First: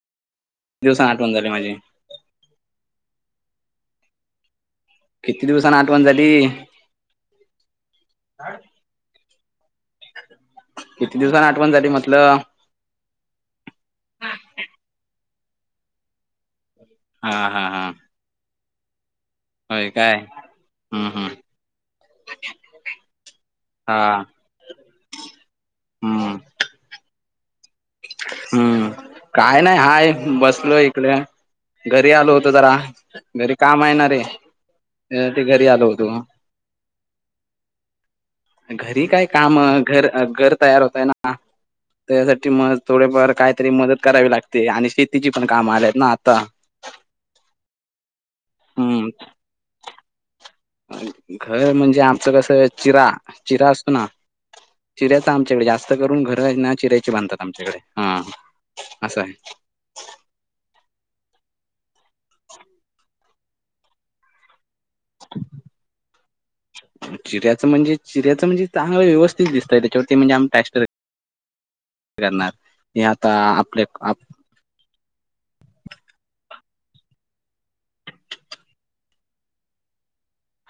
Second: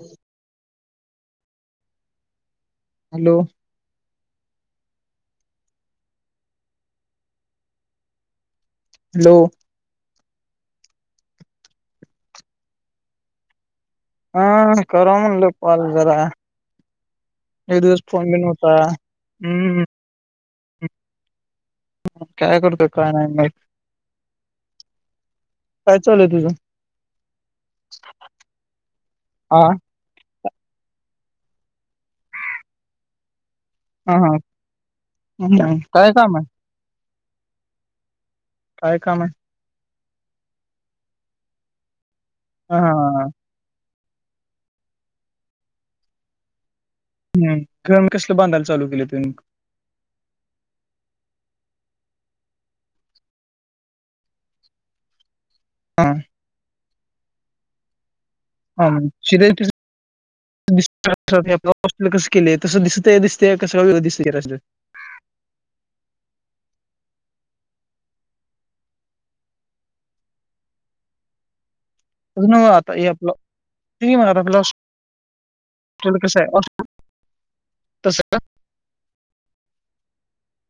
हम् दिवसन आठवणन झाली माझी हॅलो किती दिवसाना आठवण झाली हॅलो किती दिवसान आठवण झाली म्हटलं हा कर म्ह लोक पाल जरा हा हा हा फन ब होता हम्म होय काय हम्म हम् काय करतोय काय नाही हा काय चालय हम्म तुझ हम्म हा काय नाही हाय बसलोय घरी आलो होत जरा घरी काम आहेणार हा रे हा ते घरी हम्म आलो होतो काय काम आहे घरी काय काम घर घर तयार होतय ना त्यासाठी मग हा हा थोडेफार काय तरी मदत करावी लागते आणि शेतीची पण काम आलेत ना आता. हम् गरम कसलं बांधायल चालू केले हम्म तुम्ही? घर म्हणजे आमचं कसं चिरा. चिरा असतो ना? चिऱ्याचा आमच्याकडे जास्त हा करून घर हाईत ना चिऱ्यायची बांधतात आमच्याकडे. हा. हा असं आहे [unintelligible] आप कस केलं तस दिसत दिस ते कसं दिसतयं चिऱ्यातलं? चिऱ्याचं म्हणजे चिऱ्याच म्हणजे चांगल व्यवस्थित दिसत त्याच्यावरती म्हणजे आम टॅस्टर तसं करणार नव्हं आता हे आपलं आपल्या ते आप म्हणत आपला अ [unintelligible] कसं हाय [unintelligible] तस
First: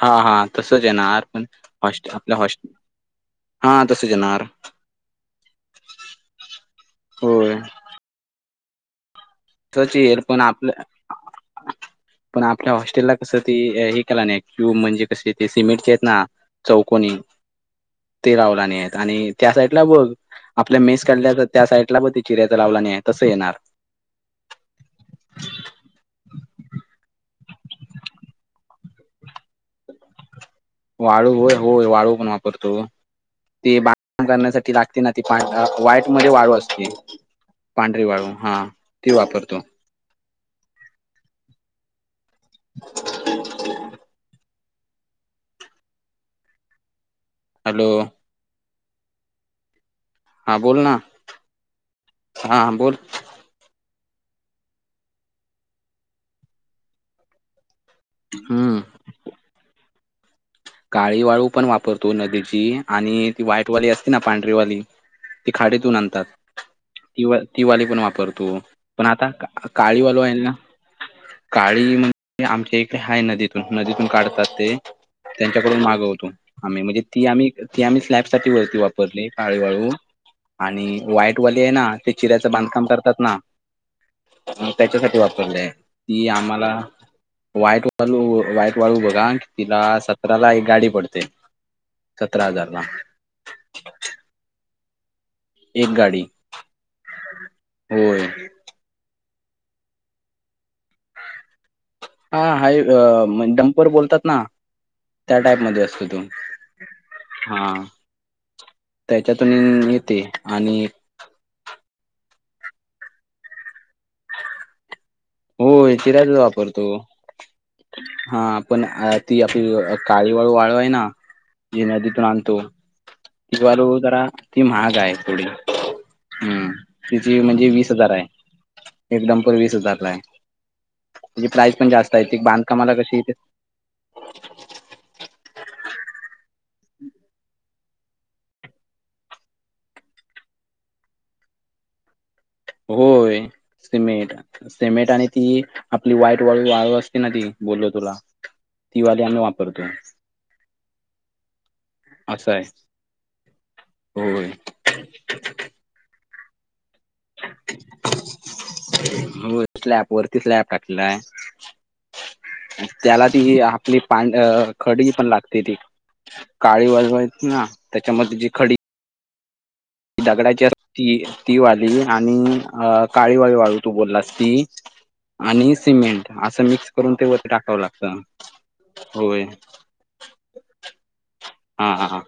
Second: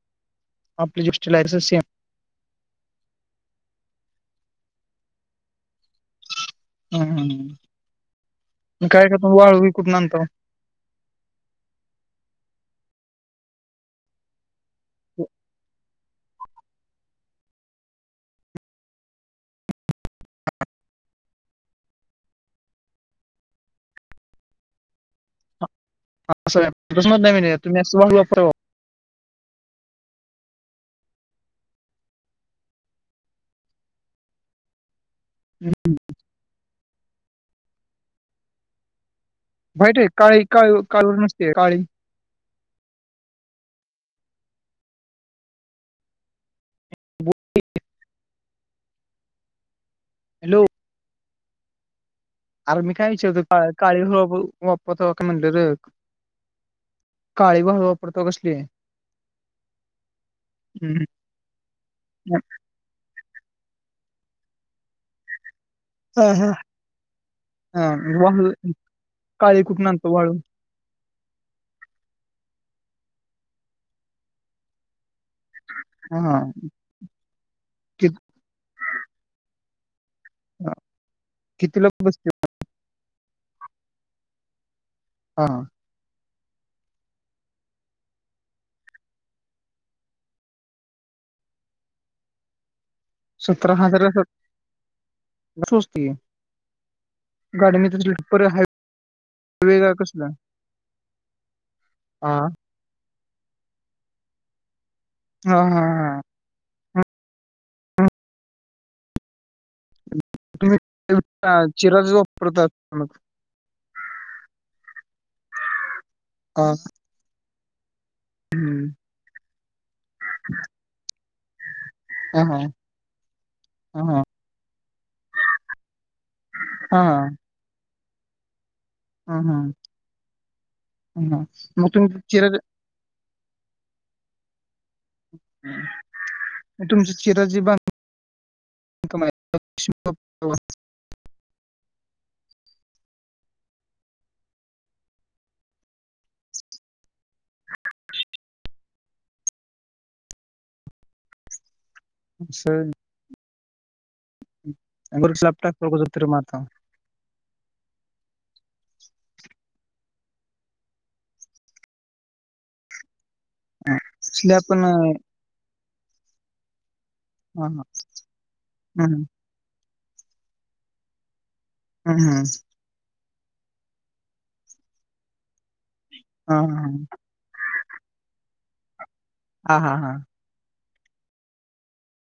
हा हा तसच आपली जी येणार हॉस्टेल आहे पण तसं सेम हॉस् आपल्या हॉसट हा तसच येणार. हम्म हं होय ह. काय करता? वाळू - - तोच येईल पण आपलं पण आपल्या हॉस्टेलला कसं ते हे केला नाही कि म्हणजे कसे ते सिमेंटचे आहेत ना. चौकोनी ते लावला नाही आहेत आणि त्या साईडला बघ - - आपल्या मेस काढल्या त्या साईडला प ते चिऱ्याच लावलं आणि तसं येणार. [unintelligible] तुम्ही असं वापरावं. वाळू होय. होय. वाळू पण वापरतो. ते बांधकाम करण्यासाठी लागत- - ती ना ती प वाईट मध्ये वाळू असती. पांढरी वाळू हा ती वापरतो. व्हाईट होय. काळी काळु कालु नसते काळी. [inaudible] हॅलो. हा हॅलो बोल ना. हा अरे बोल मी काय विचारतो [unintelligible] काळी हप वापरत का म्हटलेलं. काळी वा परतो कसली. हम्म हम्म. काळी वाळू पण वापरतो नदीची आणि ती व्हाईटवाली असते ना पांढरीवाली - - ती खाडीतून हा आणतात. हा तिवा तीवाली हा पण वाळू वापरतो. पण आता काळी कुठून आणतो काळीवालू वाळू आहेल ना. काळी म्हणजे आमच्या हाय नदीतून. नदीतून काढतात ते. त्यांच्याकडून हा मागवतो. आम्ही म्हणजे ती आम्ही ती आम्ही कि- स्लॅबसाठी वलती वापरली काळीवाळू. आणि वाईटवाली आहे ना कितीला ते बसते चिऱ्याचं बांधकाम करतात ना - - त्याच्यासाठी हा वापरले. ती आम्हाला वाईट वालू, वाईट वाळू बघा तिला स- - तराला एक गाडी पडते. सतरा हजार ला. सतरा हजार [unintelligible] एक कि [unintelligible] गाडी गाडी होय [unintelligible] वेगळा कसला? हा हाय डम्पर बोलतात ना. त्या टाईप हा हा मध्ये असतो तो. हा हा. त्याच्यातून येते आणि नुसता चिराचं वापरतात मगं. होय. चिराच हा वापरतो. हा पण हम्म. ती आपली काळी वाळू वाळू हेना ति नदीत - - हा आणतो. हा ति वालू हा हा जरा ती महाग हाय थोडी. हम्म. हा तिची म्हणजे वीस हजार हाय. एक डंपर वीस हजारला हाय. हम. म तुम्ही ती चिऱ्याच बांधकामाला कशी तुमची चिरा जी बांध- - [unintelligible] [inaudible] होय सिमेंट, सिमेंट आणि ती, आपली व्हाईट वाळू वाळू असती. ना ती बोलो तुला, ती वाली आम्ही वापरतो. असं आहे. [unintelligible] होय [unintelligible] होय, स्लॅप वरती स्लॅप टाकला आहे. त्याला ती आपली स्लॅब खडी आहे. पण लागते. ती काळी वाली, ह ह हम ती दगडाची असते. ती वाली हम्म, हम्म. आणि अ काळी वाळू, वाळू तू बोलास ती. आणि सिमेंट हा असं हा मिक्स करून ते वरती टाकावं लागत, होय. हा हा हा. हा हा हा,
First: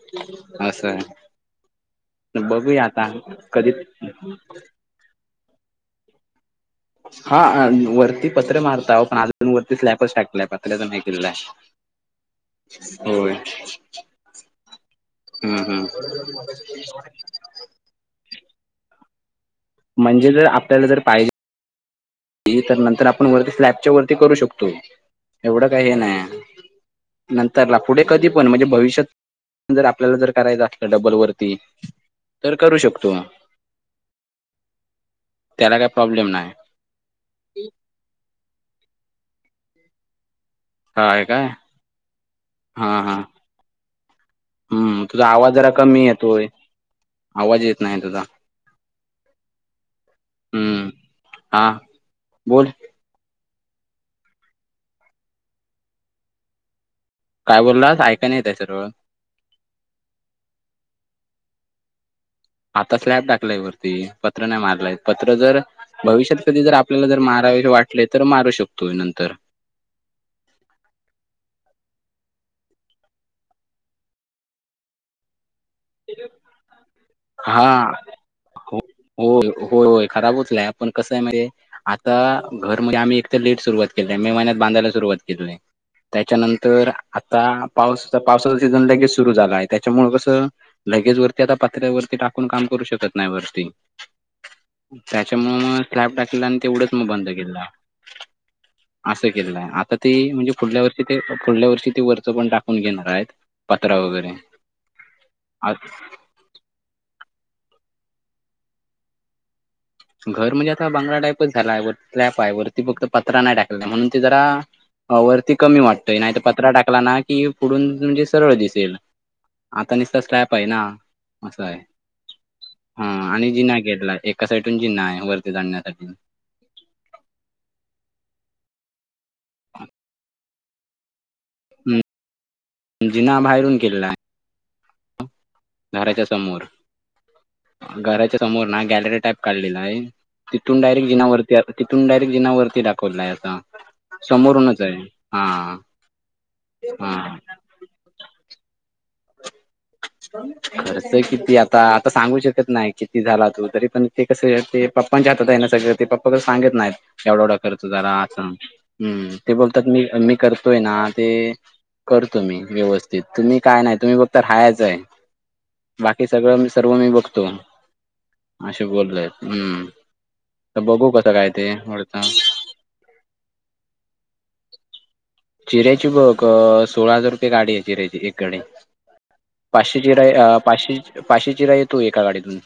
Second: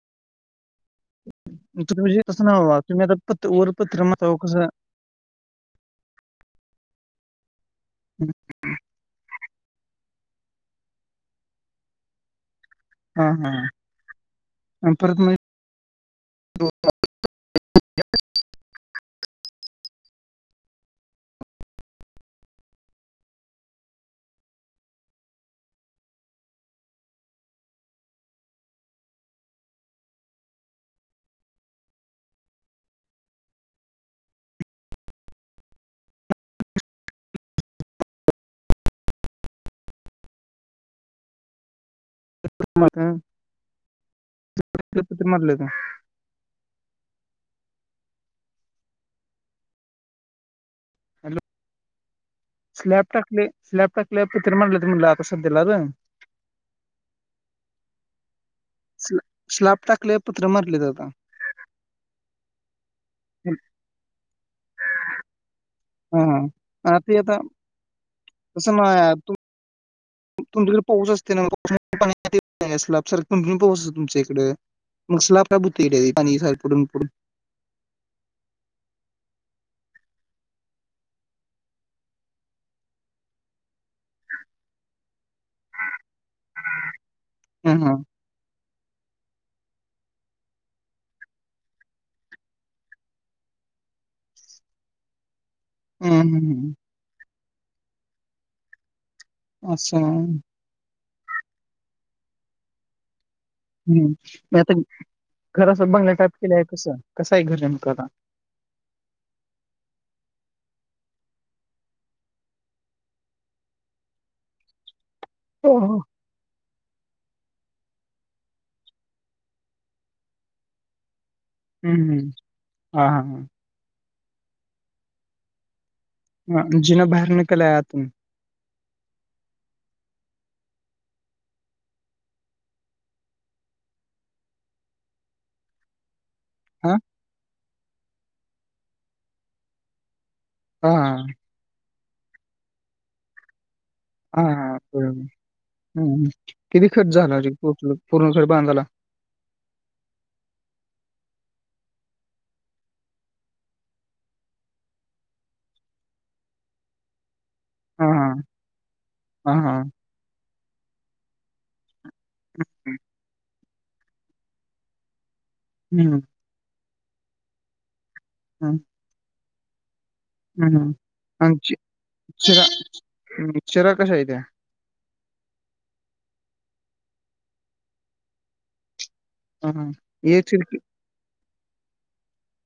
अस आहे. तुमच घर हे तसं नव, बघूया तुम्ही आता कधी पत्र्यावर पत्र मारल्यावर कसं हा, हा वरती पत्र मारताव काल पण अजून वरती स्लॅपच टाकतोय आपण. आल्याझनहॅक केलेलं हाय, हा होय. हा आणि परत काय. हम्म हम. म्हणजे जर आपल्याला जर पाहिजे ती तर नंतर आपण वरती स्लॅपच्या वरती करू शकतो, एवढं काही हे नाही नंतरला पुढे, कधी पण म्हणजे भविष्यात. जर आपल्याला, जर करायचं असलं डबल वरती. तर करू शकतो. त्याला काय प्रॉब्लेम नाही. [unintelligible] काय, काय. हा मग हा मारता हम्म, पत्र तुझा आवाज मारलं का जरा कमी येतोय. आवाज येत नाही तुझा. हम्म, हा बोल. स्लॅप टाकली स्लॅप टाकल्यावर पत्र मारलं म्हटले आता सध्यालाच. काय बोललास ऐकायला येत नाही सरळ. स्लॅप टाकलय, पत्र मारल्यात जातात. आता स्लॅप टाकलाय वरती पत्र नाही. मारलाय पत्र जर, हा हा भविष्यात कधी जर आणि आपल्याला ते जर आता मारावेसे वाटले तर मारू तसं ना शकतो नंतर, [unintelligible] मग स्लॅप का बुतीडे पाणी सारखं पडून, पडून हा, हो, होय खराब होत नाही. आपण कसं आहे म्हणजे, आता घर म्हणजे आम्ही एक तर लेट सुरुवात केली आहे. मे महिन्यात बांधायला सुरुवात केलीय. त्याच्यानंतर आता ह हा पावसाच पावसाचा सीझन लगेच सुरू झाला आहे. त्याच्यामुळ कसं लगेच, वरती आता पत्र्यावरती टाकून काम करू शकत नाही वरती. त्याच्यामूळ मग ह स्लॅप टाकला, आणि ह तेवढंच मग बंद केला. असं केलंय, आता असं ती म्हणजे पुढल्या वर्षी ते पुुढल्या वर्षी ती वरच पण टाकून घेणार आहेत. पत्रा हम्म, वगैरे मग आता घर आ- असा बंगल्या टाईप केल्या आहे. कस, कस आहे घर नेमक आता घर म्हणजे आता बंगला टाईपच झाला आहे. वर स्लॅप आहे. वरती फक्त पत्रा नाही, टाकलेला म्हणून ते जरा वरती हो कमी हो वाटतोय नाही. तर पत्र टाकला ना कि, पुढून म्हणजे सरळ दिसेल, आता नुसतं स्लॅप आहे ना. अस आहे. हम्म हम्म हा आणि जिना घेतलाय, एका साइड जिना आहे. वरती जाण्यासाठी हा जिना बाहेर केलाय आतून [unintelligible] हम्म, जिना बाहेरून केला आहे. घराच्या समोर हा घराच्या समोर ना गॅलरी टाईप काढलेला आहे तिथून हा डायरेक्ट जिनावरती तिथून डायरेक्ट जिनावरती दाखवलाय आता हा हा बरोबर हम किती खर्च हा झालाे पूर्ण खर्च बांध झाला खर्च किती आता आता सांगू शकत नाही किती झाला तू तरी पण ते कस ते पप्पच्या हात आहे ना सगळं ते पप्पा ज सांगत नाहीत एवढा एवढा करतो हा जरा हा असं हम्म हा ते हा बोलतात मी मी करतोय ना ते करतो मी व्यवस्थित तुम्ही काय नाही तुम्ही फक्त राहायचंय हम्म बाकी सगळं सर्व मी बघतो हम्म असे बोलले हम्म तर हम्म बघू कसं काय ते वरचं मिक्चरा कशा य त्या्या चिऱ्याची बघ सोळा हजार रुपये गाडी आहे चिऱ्याची एक गाडी हा हा पाचशे एक चिरा चिरकी पाचशे पाचशे चिरा येतो एका गाडीतून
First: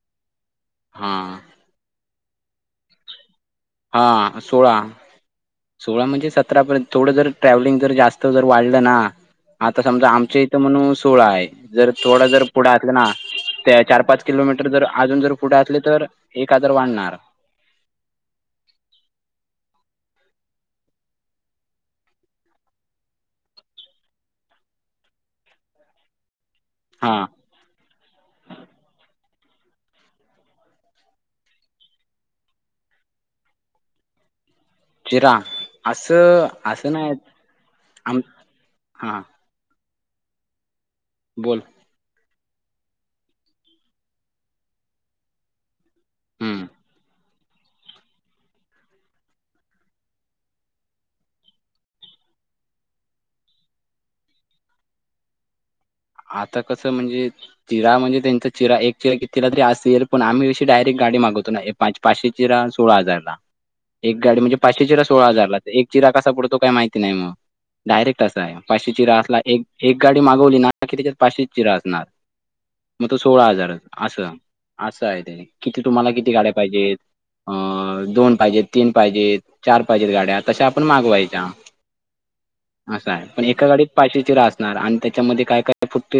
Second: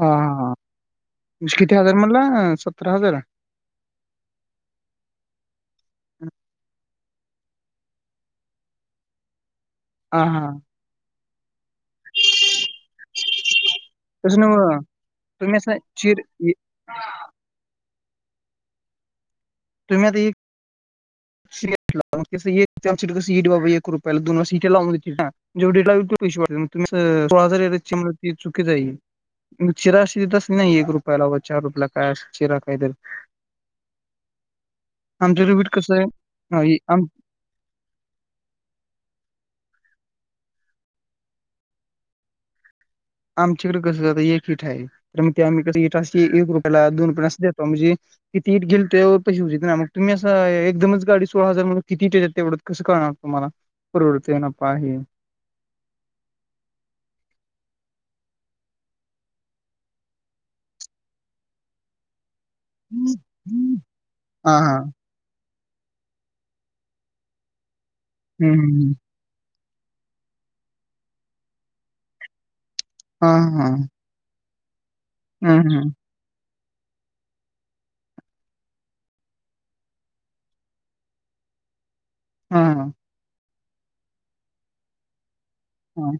ह हा हा किती हजार म्हणला सतरा हजार हा सोळा सोळा म्हणजे सतरापर्यंत थोडं जर ट्रॅव्हलिंग जर जास्त जर वाढलं ना आता समजा हा आमच्या हा इथं म्हणून सोहळा आहे जर थोडा जर पुढं आ ना त्या चार पाच तसं किलोमीटर नव्ह जर अजून जर तुम्ही पुढे असं असले तर चिर एक हजार वाढणार तुम्ही आ स लाच्या कंईट बाबा एक रुपयाला दोन वर्ष सटे लावूनेत ना जेवढेडे लाल तो पैशी वाग हा सोळा हजार एरजची ती चुकी जाईल ग चिरा अशी देत असल ना एक रुपयाला व चार रुपयाला काय चिरा काहीत चिरा आमच्याकडे बीट कसं आहे असं हा हे असं आम नाही आम हा बोल आमच्याकडे कसं जात एक हिठा आहे तर मग ते आमही कस इठ एक हम्म रुपयाला दोन रुपया देतो म्हणजे किती इेल त्यावर पैशी होऊेत ना मग तुम्ही असं एकदमच गाडी सोळा हजार मग कितीेेतात तेवढ कसं करणार तुम्हाला प्रवृती ये नां पा आहे आता कसं म्हणजे चिरा म्हणजे त्यांचा चिरा एक चिरा तिला तरी असेल पण आम्ही अशी डायरेक्ट गाडी मागवतो ना पा पाचशे चिरा सोळा हजार ला एक गाडी म्हणजे हा हा पाचे सोळा हजारला तर एक चिरा कसा पडतो काही माहिती नाही मग डायरेक्ट असा हं, आहे हं, पाचशे हं. चिरा असला एक एक गाडी मागवली ना की त्याच्यात पाचशे चिरा असणार मग तो सोळा हां, हजार हां. असं असं आहे त्यानी हं, किती हं. तुम्हाला किती गाड्या पाहिजेत अ दोन पाहिजेत तीन पाहिजेत चार पाहिजेत गाड्या तशा आपण मागवायच्या हां, हां. असं आहे पण एका गाडीत पायट चिरा असणार आणि त्याच्यामध्ये काय काय फुट हां,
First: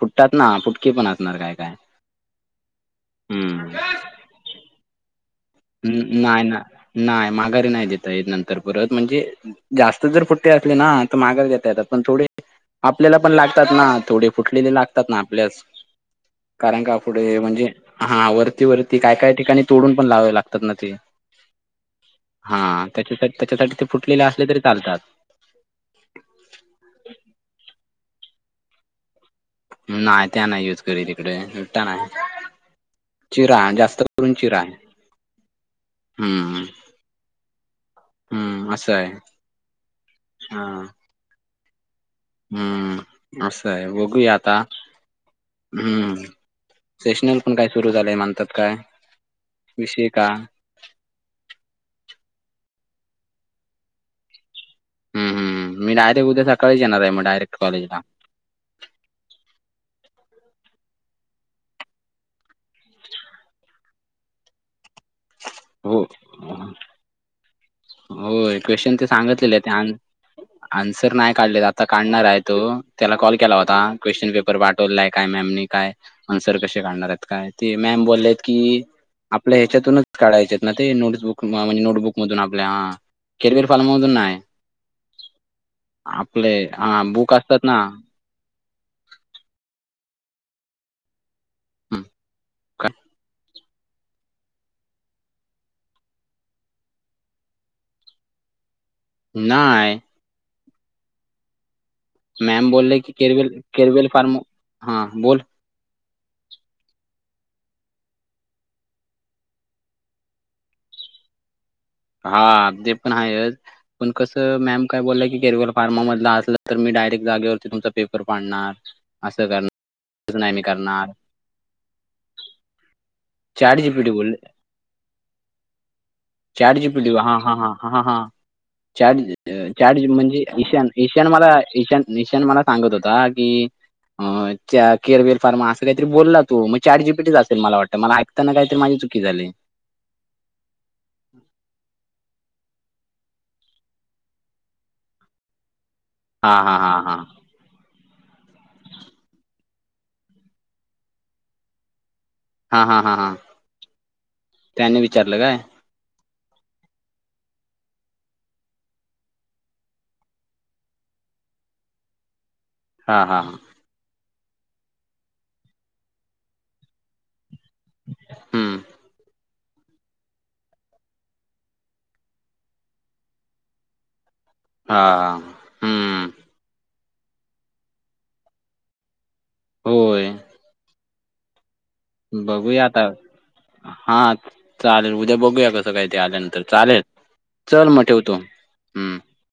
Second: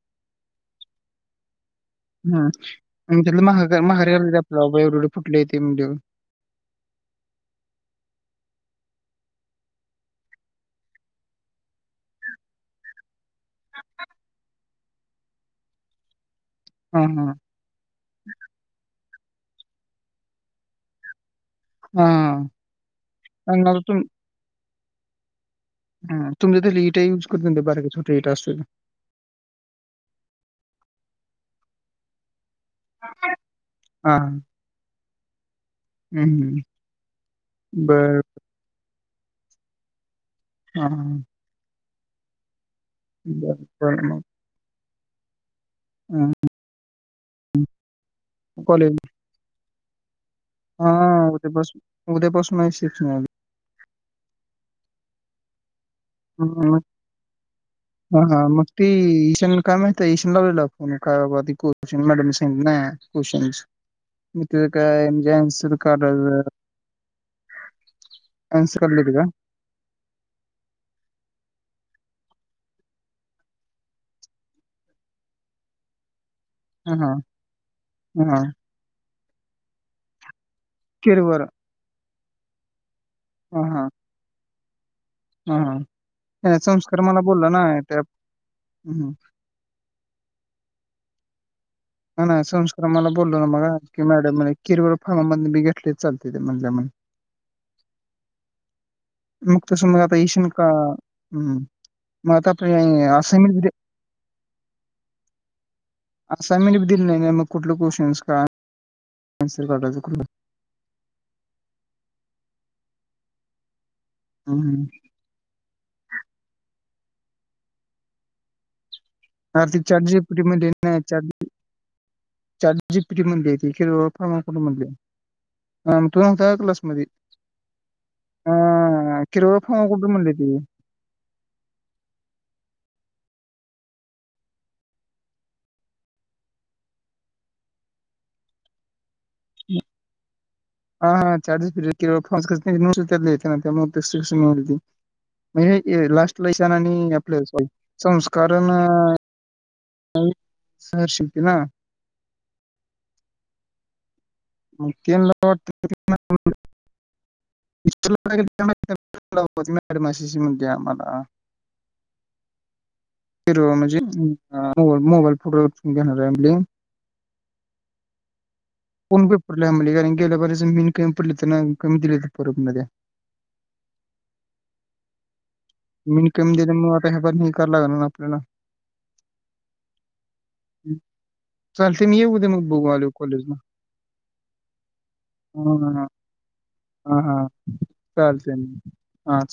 फटात ना फुटकीे पण असणार काय काय हम त्यात म हम्म मघारी आपला बाबा एवढे एवढे फुटले येते म्हणजे न- नाही नाही नाही माघारी नाही देेत य नंतर परत म्हणजे जास्त जर फ पुट्टे असले ना तर मागास घेता येतात पण थोडे आपल्याला पण लागतात ना थोडे फुटलेले लागतात ना आपल्यास कारण का हां, हां. पुढे म्हणजे हा वरती वरती काय काय ठिकाणी तोडून पण लावावे लागत ते हां, हां. हा त्याच्या आणि त्याच्यासाठी आता ते फुटलेले असले तरी चालतात हा तुमही त्याले इटा युज करत ते ब ोटं इटं असतो नाही त्या नाही युज करी तिकडेटता नाही चिरा जास्त हां, करून हां. चिरा आहे हं, हं. हम्म बरं. हम्म असं आहे हा ह हम्म बरं, असं आहे बरं मग. वघू आता हम्म हं. सेशनल पण काय सुरू झालेय म्हणतात काय अभषय का हा उद्यापसून उद्यापासून आहे शिक् हम्मी डायरेक्ट उद्या सकाळीच येणार आहे मग डयेट कॉलेजला हा मग ते ईशानला काय माहित आहे ईशान लावलेला फो कायधी कश मॅड स नाही कशन म काय एजनस क हो होय क्वेश्चन काढले ते होते का? सांगितलेले त्या [inaudible] आन्सर नाही काढलेत आता काढणार आहे तो त्याला कॉल केला होता क्वेश्चन पेपर पाठवलाय काय मॅमनी काय अनसर कसे हां, काढणार हां, आहेत काय ते मॅम हां, बोललेत हां. की आपल्या ह्याच्यातूनच काढायचे आहेत ना ते किरवळ. नोटबुक म्हणजे नोटबुक मधून आपल्या हा हां, केरवेअर हां, फाल्ममधून आहे हां, हां. आपले नाही अ बुक असतात ना हम् हम हं, ह नाही संस्कार मला बोललो ना बघा की मॅडम किर फारमा मी घेतले चालते ते म्हधल्या मुक्त नाही समज आता शन का हम् मॅम बोल र की केरवेल केरवेल फार्म हा बोल असाइनमेंटी दिलेलं नाही नाही मग कुठलं क्वेश्न्स कान्सर कायचं कुठ हा ते पण आहे पण कसं हं, मॅम हं. काय बोललं की गरल फार्मा मधला असलं तर मी डायरेक्ट जागेवरती तुमचा पेपर पाडणार असं करणार कारतिक चजीप तसं नाही म मी करणार चज चज जी प म्हणली ती खेळळ फमा को म्हणली अ, तू नव्हता का चारजी क्लासमध्ये? पडवा हा हा हा हा ह हा. अ, चार्ज किरवळ फार्मा चार्ज कुठं म्हणली म्हणजे ती? ईशान इशन मला इशन इशन मला सांगत होता कि अ केअरवेर फार्मा असं काहीतरी बोलला ना तू मग चारटजीपीटच असेल मला वाटत मला ऐकताना का तरी माझी चुकी झाली हा हा चार्जेसिरि त्यामुळे म्हणजे लास्ट ला हां इशन हां हां आणि हां आपलं सॉरी संस्कारण सर शिकती ना. हा हा हा हा ल वाट. मीडशी आम्हाला हां हां फि हां म्हणजे मोबाईल फोटो्रून घेणार आहे हम्म कोण प पडला कारण गेल्यापर् मीन कमी पडली तर ना कमी दिले हो परबमध्ये हा हा मिनकम म आता ह पण नाही करा लागणार आपल्याला होय चालते मी येऊ दे मग बघू आले कॉलेज म हा चालेल उद्या बघूया कसं काय हा इथे आल्यानंतर चालेल हा हा चल मग ठेवतो चालतंय हम्म हा